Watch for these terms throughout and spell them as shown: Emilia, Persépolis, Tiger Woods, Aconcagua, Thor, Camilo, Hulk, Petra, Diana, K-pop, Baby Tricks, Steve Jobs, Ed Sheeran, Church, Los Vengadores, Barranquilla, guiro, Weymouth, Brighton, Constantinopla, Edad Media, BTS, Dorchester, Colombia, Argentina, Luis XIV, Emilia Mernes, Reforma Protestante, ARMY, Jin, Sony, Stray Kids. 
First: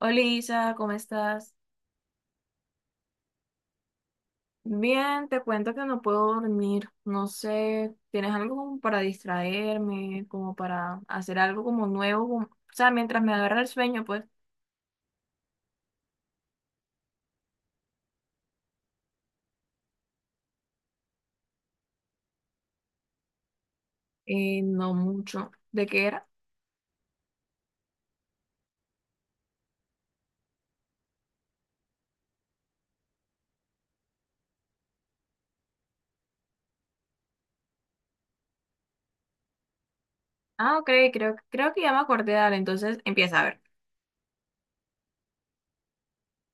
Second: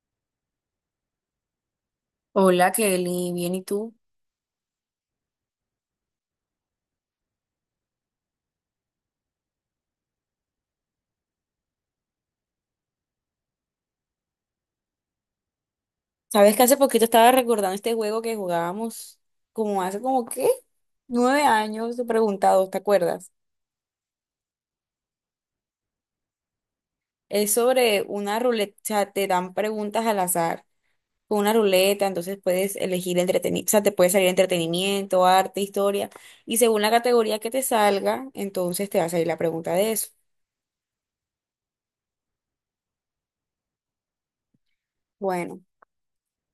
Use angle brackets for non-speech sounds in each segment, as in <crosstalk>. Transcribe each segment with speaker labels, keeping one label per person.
Speaker 1: Hola Isa, ¿cómo estás?
Speaker 2: Hola Kelly, bien, ¿y tú?
Speaker 1: Bien, te cuento que no puedo dormir. No sé, ¿tienes algo como para distraerme, como para hacer algo como nuevo? O sea, mientras me agarra el sueño, pues,
Speaker 2: Sabes que hace poquito estaba recordando este juego que jugábamos como hace como qué, nueve años, te preguntado, ¿te acuerdas?
Speaker 1: no mucho. ¿De qué era?
Speaker 2: Es sobre una ruleta, o sea, te dan preguntas al azar con una ruleta, entonces puedes elegir entretenimiento, o sea, te puede salir entretenimiento, arte, historia, y según la categoría que te salga, entonces te va a salir la pregunta de eso.
Speaker 1: Ah, ok, creo que ya me acordé, dale, entonces empieza a ver.
Speaker 2: Bueno,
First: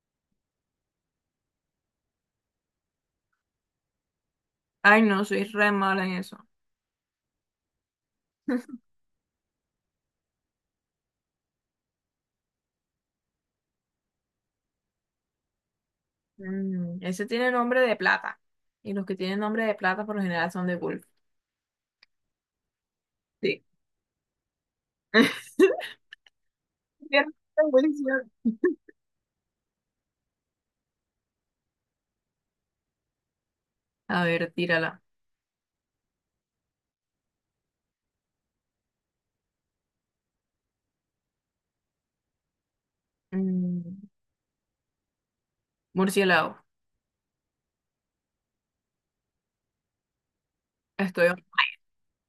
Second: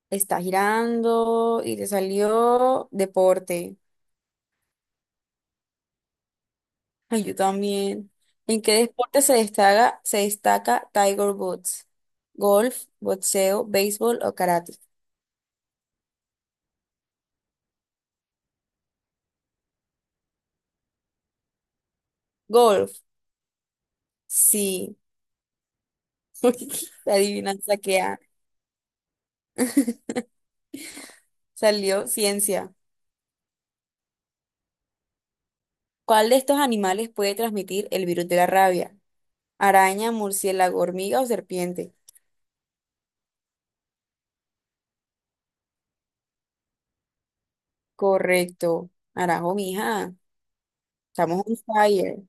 Speaker 2: está girando y te salió deporte.
Speaker 1: Ay, no, soy re mala en eso.
Speaker 2: Ay, yo también. ¿En qué deporte se destaca Tiger Woods? ¿Golf, boxeo, béisbol o karate?
Speaker 1: Ese tiene nombre de plata. Y los que tienen nombre de plata por lo general son de golf.
Speaker 2: Golf,
Speaker 1: Sí.
Speaker 2: sí.
Speaker 1: <laughs>
Speaker 2: <laughs> La
Speaker 1: Bien,
Speaker 2: adivinanza que
Speaker 1: buenísimo.
Speaker 2: ha. <laughs> Salió ciencia.
Speaker 1: A ver, tírala.
Speaker 2: ¿Cuál de estos animales puede transmitir el virus de la rabia? ¿Araña, murciélago, hormiga o serpiente?
Speaker 1: Mm, murciélago.
Speaker 2: Correcto. Arajo, mija.
Speaker 1: Estoy.
Speaker 2: Estamos on fire.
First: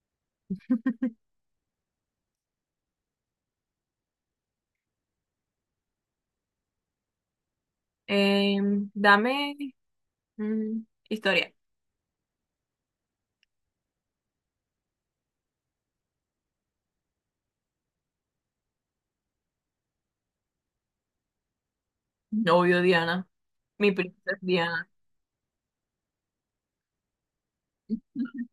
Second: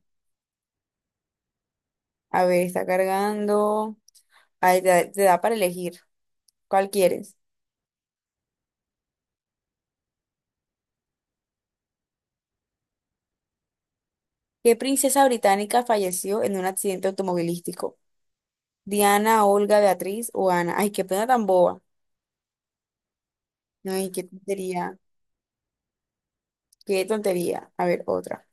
Speaker 2: A ver, está cargando. Ahí te da para elegir. ¿Cuál quieres?
Speaker 1: Dame mm, historia.
Speaker 2: ¿Qué princesa británica falleció en un accidente automovilístico? Diana, Olga, Beatriz o Ana. Ay, qué pena tan boba.
Speaker 1: Novio Diana. Mi
Speaker 2: Ay, qué
Speaker 1: princesa Diana.
Speaker 2: tontería. Qué tontería. A ver, otra.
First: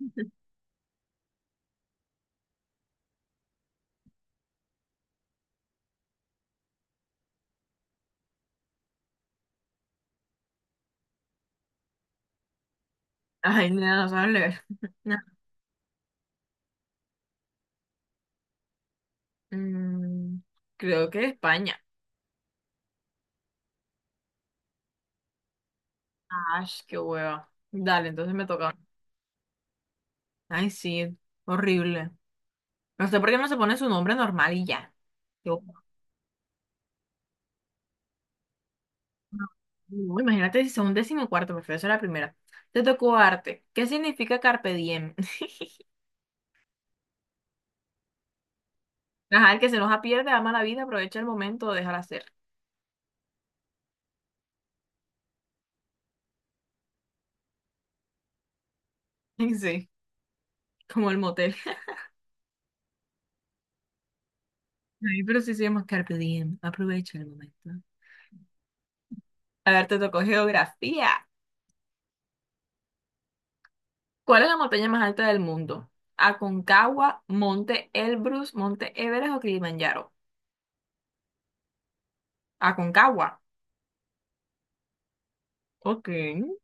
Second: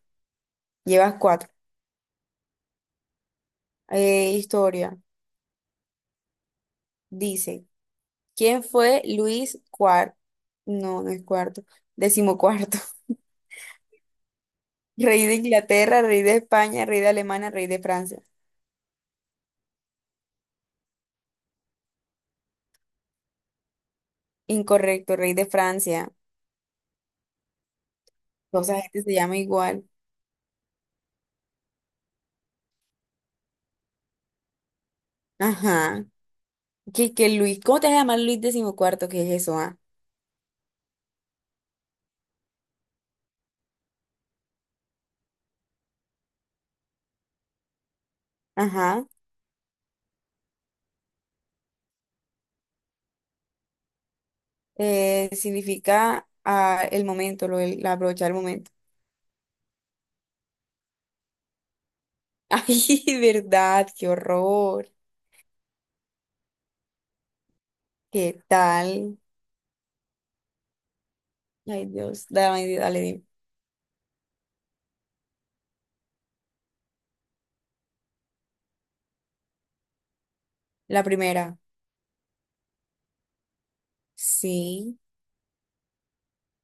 Speaker 2: Llevas cuatro. Historia. Dice, ¿quién fue Luis cuarto? No, no es cuarto. Decimocuarto.
Speaker 1: Ay, nena, no sabes leer. <laughs>
Speaker 2: <laughs>
Speaker 1: No.
Speaker 2: Rey de Inglaterra, rey de España, rey de Alemania, rey de Francia.
Speaker 1: Mm, creo que España.
Speaker 2: Incorrecto, rey de Francia.
Speaker 1: Ay, qué hueva. Dale, entonces me
Speaker 2: Toda
Speaker 1: toca.
Speaker 2: esa gente se llama igual.
Speaker 1: Ay, sí, horrible. No sé por qué no se pone su nombre normal y ya. Yo hueva.
Speaker 2: Ajá. ¿Qué, qué Luis? ¿Cómo te vas a llamar Luis decimocuarto? ¿Qué es eso, ah?
Speaker 1: No, imagínate si son un décimo cuarto, prefiero ser la primera. Te tocó arte. ¿Qué significa carpe diem? <laughs>
Speaker 2: Ajá.
Speaker 1: Ajá, el que se enoja pierde, ama la vida, aprovecha el momento, déjala ser.
Speaker 2: Significa el momento, lo, del- la brocha del momento.
Speaker 1: <laughs> Sí. Como el motel.
Speaker 2: <laughs> Ay, verdad, qué horror.
Speaker 1: <laughs> Ay, pero sí se llama Carpe Diem. Aprovecha el momento.
Speaker 2: ¿Qué tal?
Speaker 1: A ver, te tocó geografía.
Speaker 2: Ay, Dios, dale, dale, dime.
Speaker 1: ¿Cuál es la montaña más alta del mundo? ¿Aconcagua, Monte Elbrus, Monte Everest o Kilimanjaro?
Speaker 2: La primera.
Speaker 1: Aconcagua.
Speaker 2: Sí,
Speaker 1: Ok. <laughs>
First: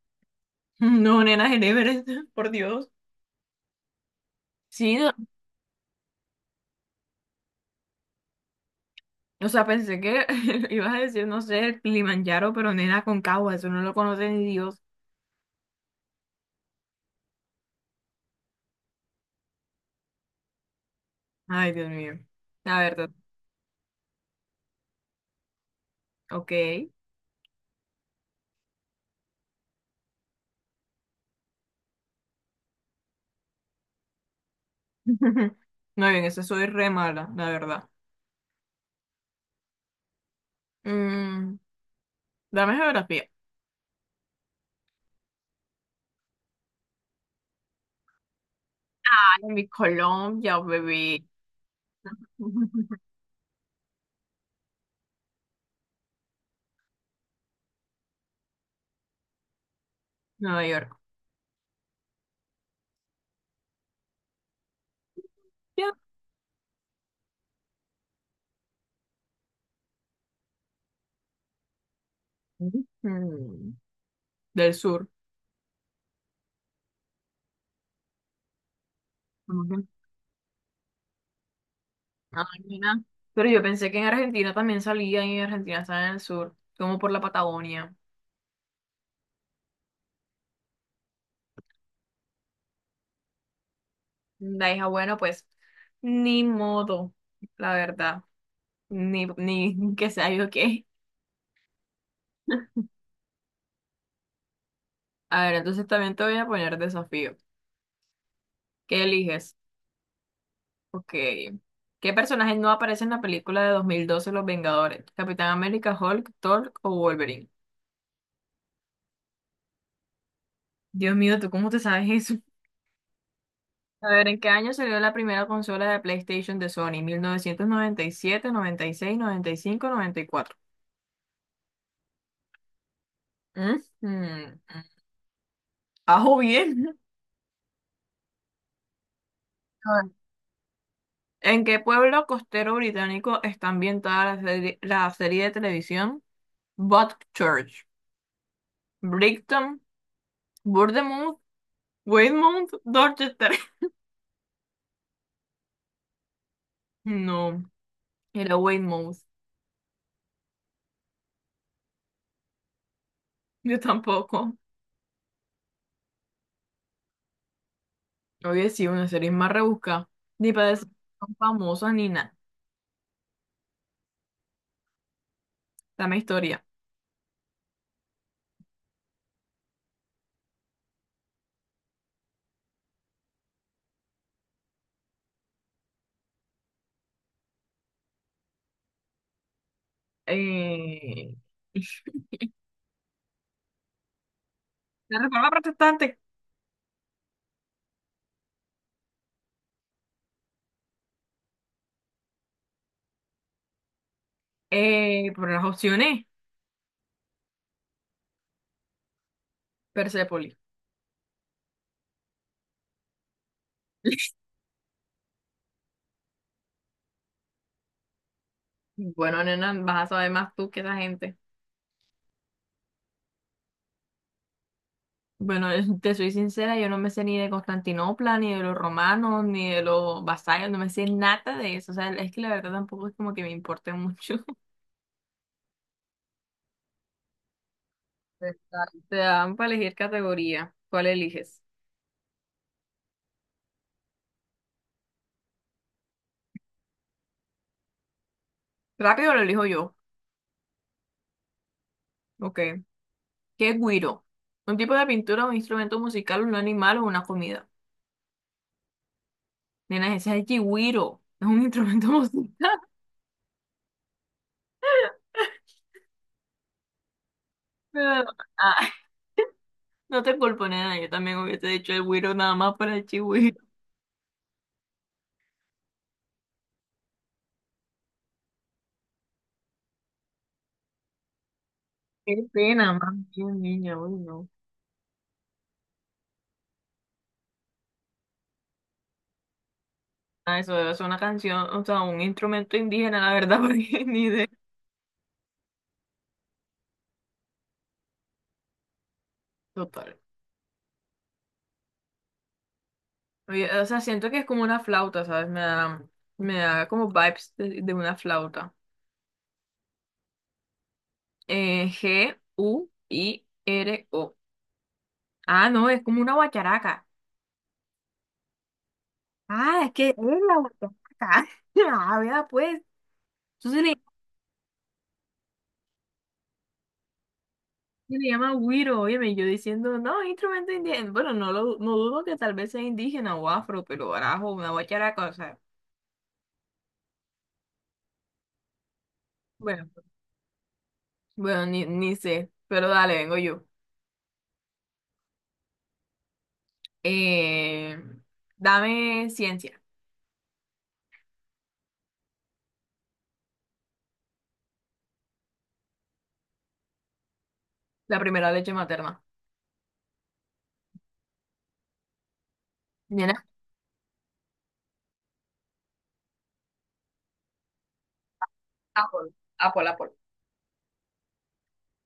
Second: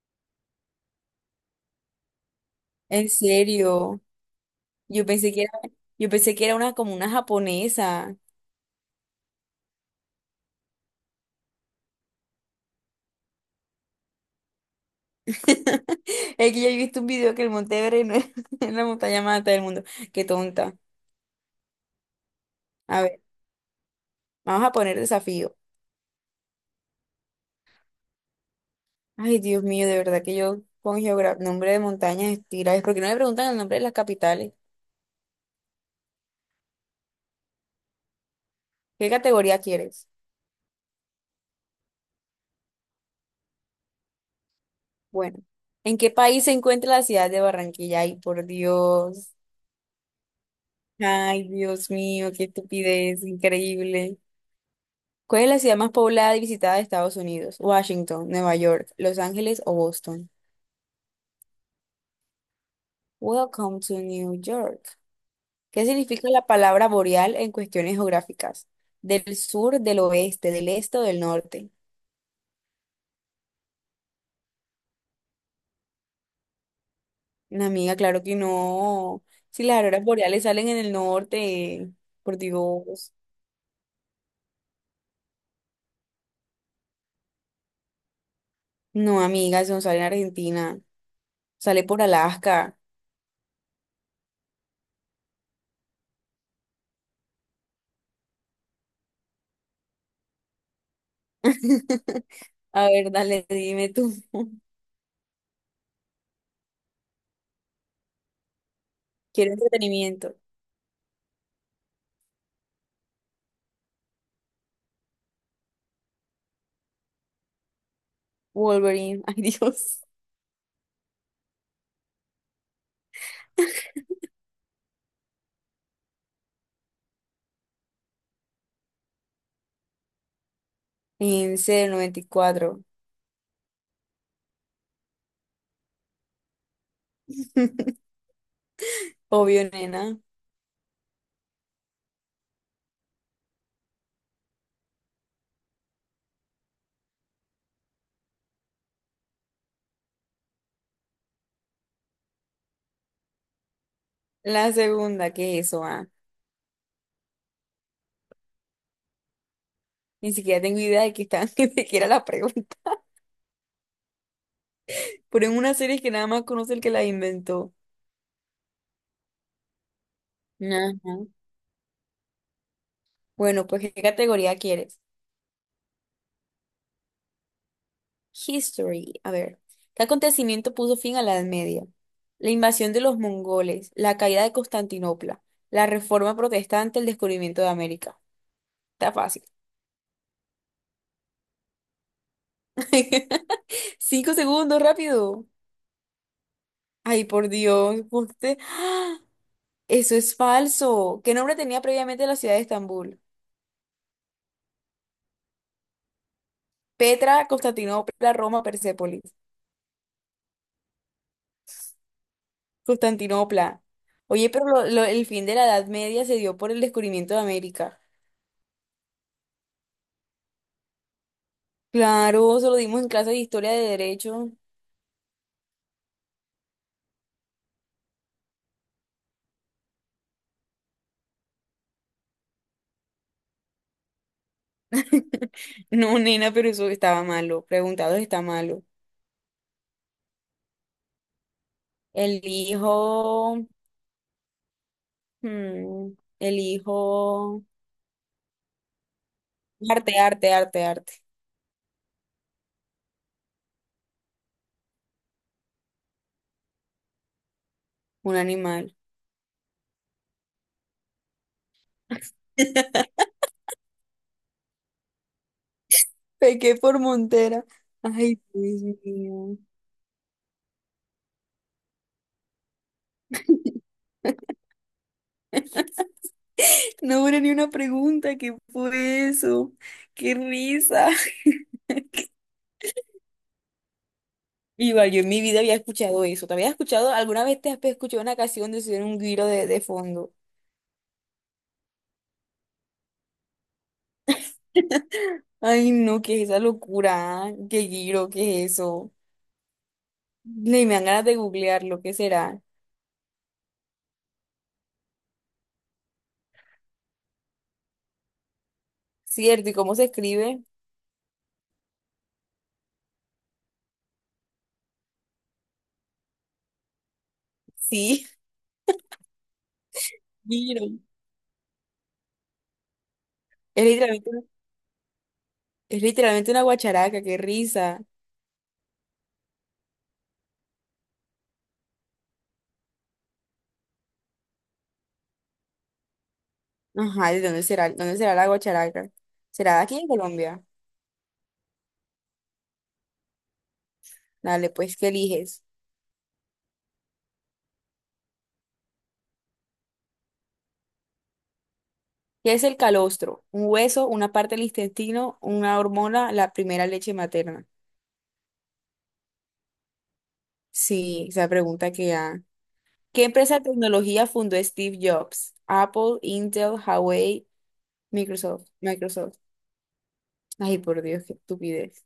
Speaker 1: No, nena, en Everest, <laughs> por Dios.
Speaker 2: en serio.
Speaker 1: Sí,
Speaker 2: Yo pensé que era, yo pensé que era una como una japonesa.
Speaker 1: o sea, pensé que <laughs> ibas a decir, no sé, el Kilimanjaro, pero nena, Aconcagua, eso no lo conoce ni Dios.
Speaker 2: <laughs> Es que yo he visto un video que el Monte Everest no es, <laughs> es la montaña más alta del mundo. Qué tonta.
Speaker 1: Ay, Dios mío. La
Speaker 2: A
Speaker 1: verdad,
Speaker 2: ver, vamos a poner desafío.
Speaker 1: ok. <laughs>
Speaker 2: Ay, Dios mío, de verdad que yo con geografía, nombre de montañas, estira, es porque no me preguntan el nombre de las capitales.
Speaker 1: Muy bien, eso soy re mala, la verdad.
Speaker 2: ¿Qué categoría quieres?
Speaker 1: Mm. Dame geografía.
Speaker 2: Bueno, ¿en qué país se encuentra la ciudad de Barranquilla? Ay, por Dios.
Speaker 1: Ay, mi Colombia, bebé.
Speaker 2: Ay, Dios mío, qué
Speaker 1: <laughs>
Speaker 2: estupidez, increíble. ¿Cuál es la ciudad más poblada y visitada de Estados Unidos? Washington, Nueva York, Los Ángeles o Boston.
Speaker 1: Nueva York.
Speaker 2: Welcome to New York. ¿Qué
Speaker 1: Ya.
Speaker 2: significa la palabra boreal en cuestiones geográficas? Del sur, del oeste, del este o del norte.
Speaker 1: Ujú. Del sur.
Speaker 2: Una amiga, claro que no. Si
Speaker 1: ¿Cómo
Speaker 2: las
Speaker 1: que?
Speaker 2: auroras boreales salen en el norte, por
Speaker 1: Ay, mira.
Speaker 2: Dios.
Speaker 1: Pero yo pensé que en Argentina también salía y en Argentina está en el sur, como por la Patagonia.
Speaker 2: No, amiga, eso no sale en Argentina, sale por Alaska.
Speaker 1: La hija, bueno, pues ni modo, la verdad. Ni <laughs> que sea yo qué.
Speaker 2: <laughs> A ver, dale, dime tú. <laughs>
Speaker 1: A ver, entonces también te voy a poner desafío. ¿Qué
Speaker 2: Quiero
Speaker 1: eliges?
Speaker 2: entretenimiento.
Speaker 1: Ok. ¿Qué personaje no aparece en la película de 2012 Los Vengadores? ¿Capitán América, Hulk, Thor o Wolverine?
Speaker 2: Wolverine, <laughs> ay Dios.
Speaker 1: Dios mío, ¿tú cómo te sabes eso? A ver, ¿en qué año salió la primera consola de PlayStation de Sony? ¿1997, 96, 95, 94?
Speaker 2: En serio, noventa y cuatro.
Speaker 1: Ujú. Ajo bien.
Speaker 2: <laughs> Obvio,
Speaker 1: A ver,
Speaker 2: nena.
Speaker 1: ¿en qué pueblo costero británico está ambientada la serie de televisión Church? ¿Brighton, Bournemouth, Weymouth, Dorchester? <laughs>
Speaker 2: La segunda, ¿qué es eso? ¿Ah?
Speaker 1: No, era Weymouth.
Speaker 2: Ni siquiera tengo idea de que está, <laughs> ni siquiera la pregunta.
Speaker 1: Yo tampoco.
Speaker 2: Pero en una serie que nada más conoce el que la inventó.
Speaker 1: Oye, sí, una serie más rebuscada. Ni para decir que
Speaker 2: Ajá.
Speaker 1: son famosas ni nada.
Speaker 2: Bueno, pues, ¿qué categoría quieres?
Speaker 1: Dame historia.
Speaker 2: History. A ver, ¿qué acontecimiento puso fin a la Edad Media? La invasión de los mongoles, la caída de Constantinopla, la reforma protestante, el descubrimiento de América. Está fácil.
Speaker 1: eh, <laughs>
Speaker 2: <laughs> Cinco segundos,
Speaker 1: la
Speaker 2: rápido.
Speaker 1: reforma protestante.
Speaker 2: Ay, por Dios, usted- eso es falso. ¿Qué nombre tenía previamente la ciudad de Estambul?
Speaker 1: Por las opciones
Speaker 2: Petra, Constantinopla, Roma, Persépolis.
Speaker 1: Persépolis.
Speaker 2: Constantinopla. Oye, pero lo- el fin de la Edad Media se dio por el descubrimiento de América.
Speaker 1: Bueno, nena, vas a saber más tú que esa gente.
Speaker 2: Claro, se lo dimos en clase de historia de derecho.
Speaker 1: Bueno, <laughs> te soy sincera, yo no me sé ni de Constantinopla, ni de los romanos, ni de los vasallos, no me sé nada de eso. O sea, es que la verdad tampoco es como que me importe mucho. <laughs>
Speaker 2: <laughs> No, nena, pero eso estaba malo. Preguntados está malo.
Speaker 1: Te dan para elegir categoría. ¿Cuál eliges?
Speaker 2: El hijo, hmm, el hijo,
Speaker 1: Rápido lo elijo yo.
Speaker 2: arte, arte, arte, arte.
Speaker 1: Ok. ¿Qué es guiro? Un tipo de pintura, un instrumento musical, un animal o una comida.
Speaker 2: Un animal.
Speaker 1: Nena, ese es el chigüiro, es un instrumento <laughs> musical.
Speaker 2: <laughs> Pequé por Montera.
Speaker 1: Pero,
Speaker 2: Ay,
Speaker 1: ah,
Speaker 2: Dios
Speaker 1: <laughs>
Speaker 2: mío. <laughs>
Speaker 1: no te culpo, nena, yo también hubiese dicho el güiro nada más para el chigüiro.
Speaker 2: No hubo ni una pregunta. ¿Qué fue eso? ¡Qué risa!
Speaker 1: Qué
Speaker 2: <laughs>
Speaker 1: pena, más bien, niña, uy, no.
Speaker 2: Igual, yo en mi vida había escuchado eso. ¿Te habías escuchado? ¿Alguna vez te has escuchado una canción de subir un giro de fondo?
Speaker 1: Ah, eso debe ser una canción, o sea, un instrumento indígena, la verdad, <laughs> porque ni idea.
Speaker 2: Ay, no, ¿qué es esa locura? ¿Qué giro? ¿Qué es eso?
Speaker 1: Total.
Speaker 2: Ni me dan ganas de googlear lo que será.
Speaker 1: Oye, o sea, siento que es como una flauta, ¿sabes? Me da como vibes de una flauta.
Speaker 2: ¿Cierto? ¿Y cómo se escribe?
Speaker 1: Guiro. Ah, no, es como una guacharaca.
Speaker 2: Sí,
Speaker 1: Ah, es que es
Speaker 2: <laughs>
Speaker 1: la
Speaker 2: mira.
Speaker 1: guacharaca. <laughs> Ah, vea, pues. Entonces
Speaker 2: Es literalmente, es literalmente una guacharaca, qué risa.
Speaker 1: se le llama güiro, óyeme, yo diciendo, no, instrumento indígena. Bueno, no, no dudo que tal vez sea indígena o afro, pero arajo, una guacharaca, o sea,
Speaker 2: Ajá, ¿de dónde será? ¿Dónde será la guacharaca? ¿Será de
Speaker 1: bueno,
Speaker 2: aquí en Colombia?
Speaker 1: bueno, ni sé, pero dale, vengo yo.
Speaker 2: Dale, pues, ¿qué eliges?
Speaker 1: Eh, dame ciencia,
Speaker 2: ¿Qué es el calostro? ¿Un hueso, una parte del intestino, una hormona, la primera leche materna?
Speaker 1: la primera leche materna.
Speaker 2: Sí, esa pregunta que ya. ¿Qué
Speaker 1: Viene
Speaker 2: empresa de tecnología fundó Steve Jobs? Apple, Intel, Huawei, Microsoft.
Speaker 1: Apple,
Speaker 2: Microsoft.
Speaker 1: Apple, Apple.
Speaker 2: Ay, por Dios, qué estupidez.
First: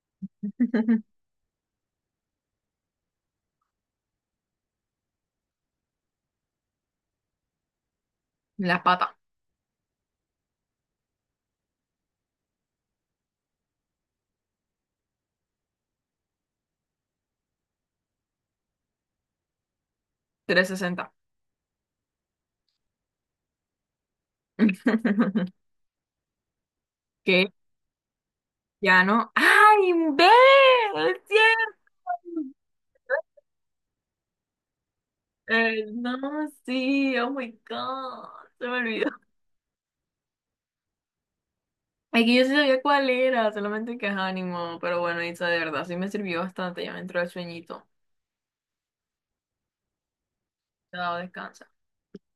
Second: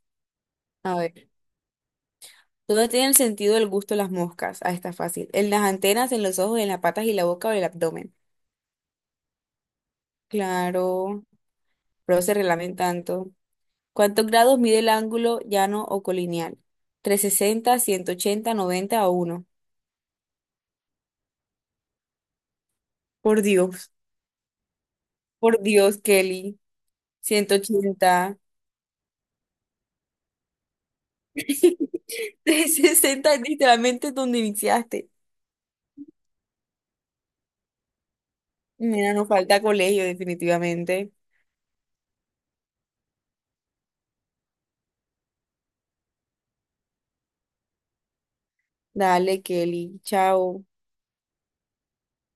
Speaker 2: A
Speaker 1: <laughs>
Speaker 2: ver, ¿dónde tiene el sentido del gusto las moscas? Ah, está fácil. En las antenas, en los ojos, en las patas y la boca o el abdomen.
Speaker 1: Las patas,
Speaker 2: Claro, pero se relamen tanto. ¿Cuántos grados mide el ángulo llano o colineal? ¿Trescientos sesenta, ciento ochenta, noventa o uno?
Speaker 1: 360.
Speaker 2: Por Dios,
Speaker 1: <laughs>
Speaker 2: por Dios, Kelly.
Speaker 1: Que ya no. ¡Ay, ve! ¡Es
Speaker 2: <laughs>
Speaker 1: cierto!
Speaker 2: 180. Sesenta es literalmente donde iniciaste.
Speaker 1: No, sí, oh my God, se me olvidó.
Speaker 2: Mira, nos falta colegio, definitivamente.
Speaker 1: Ay, que yo sí sabía cuál era, solamente que es ánimo, pero bueno, Isa, de verdad, sí me sirvió bastante, ya me entró el sueñito.
Speaker 2: Dale, Kelly. Chao.
Speaker 1: Te descansa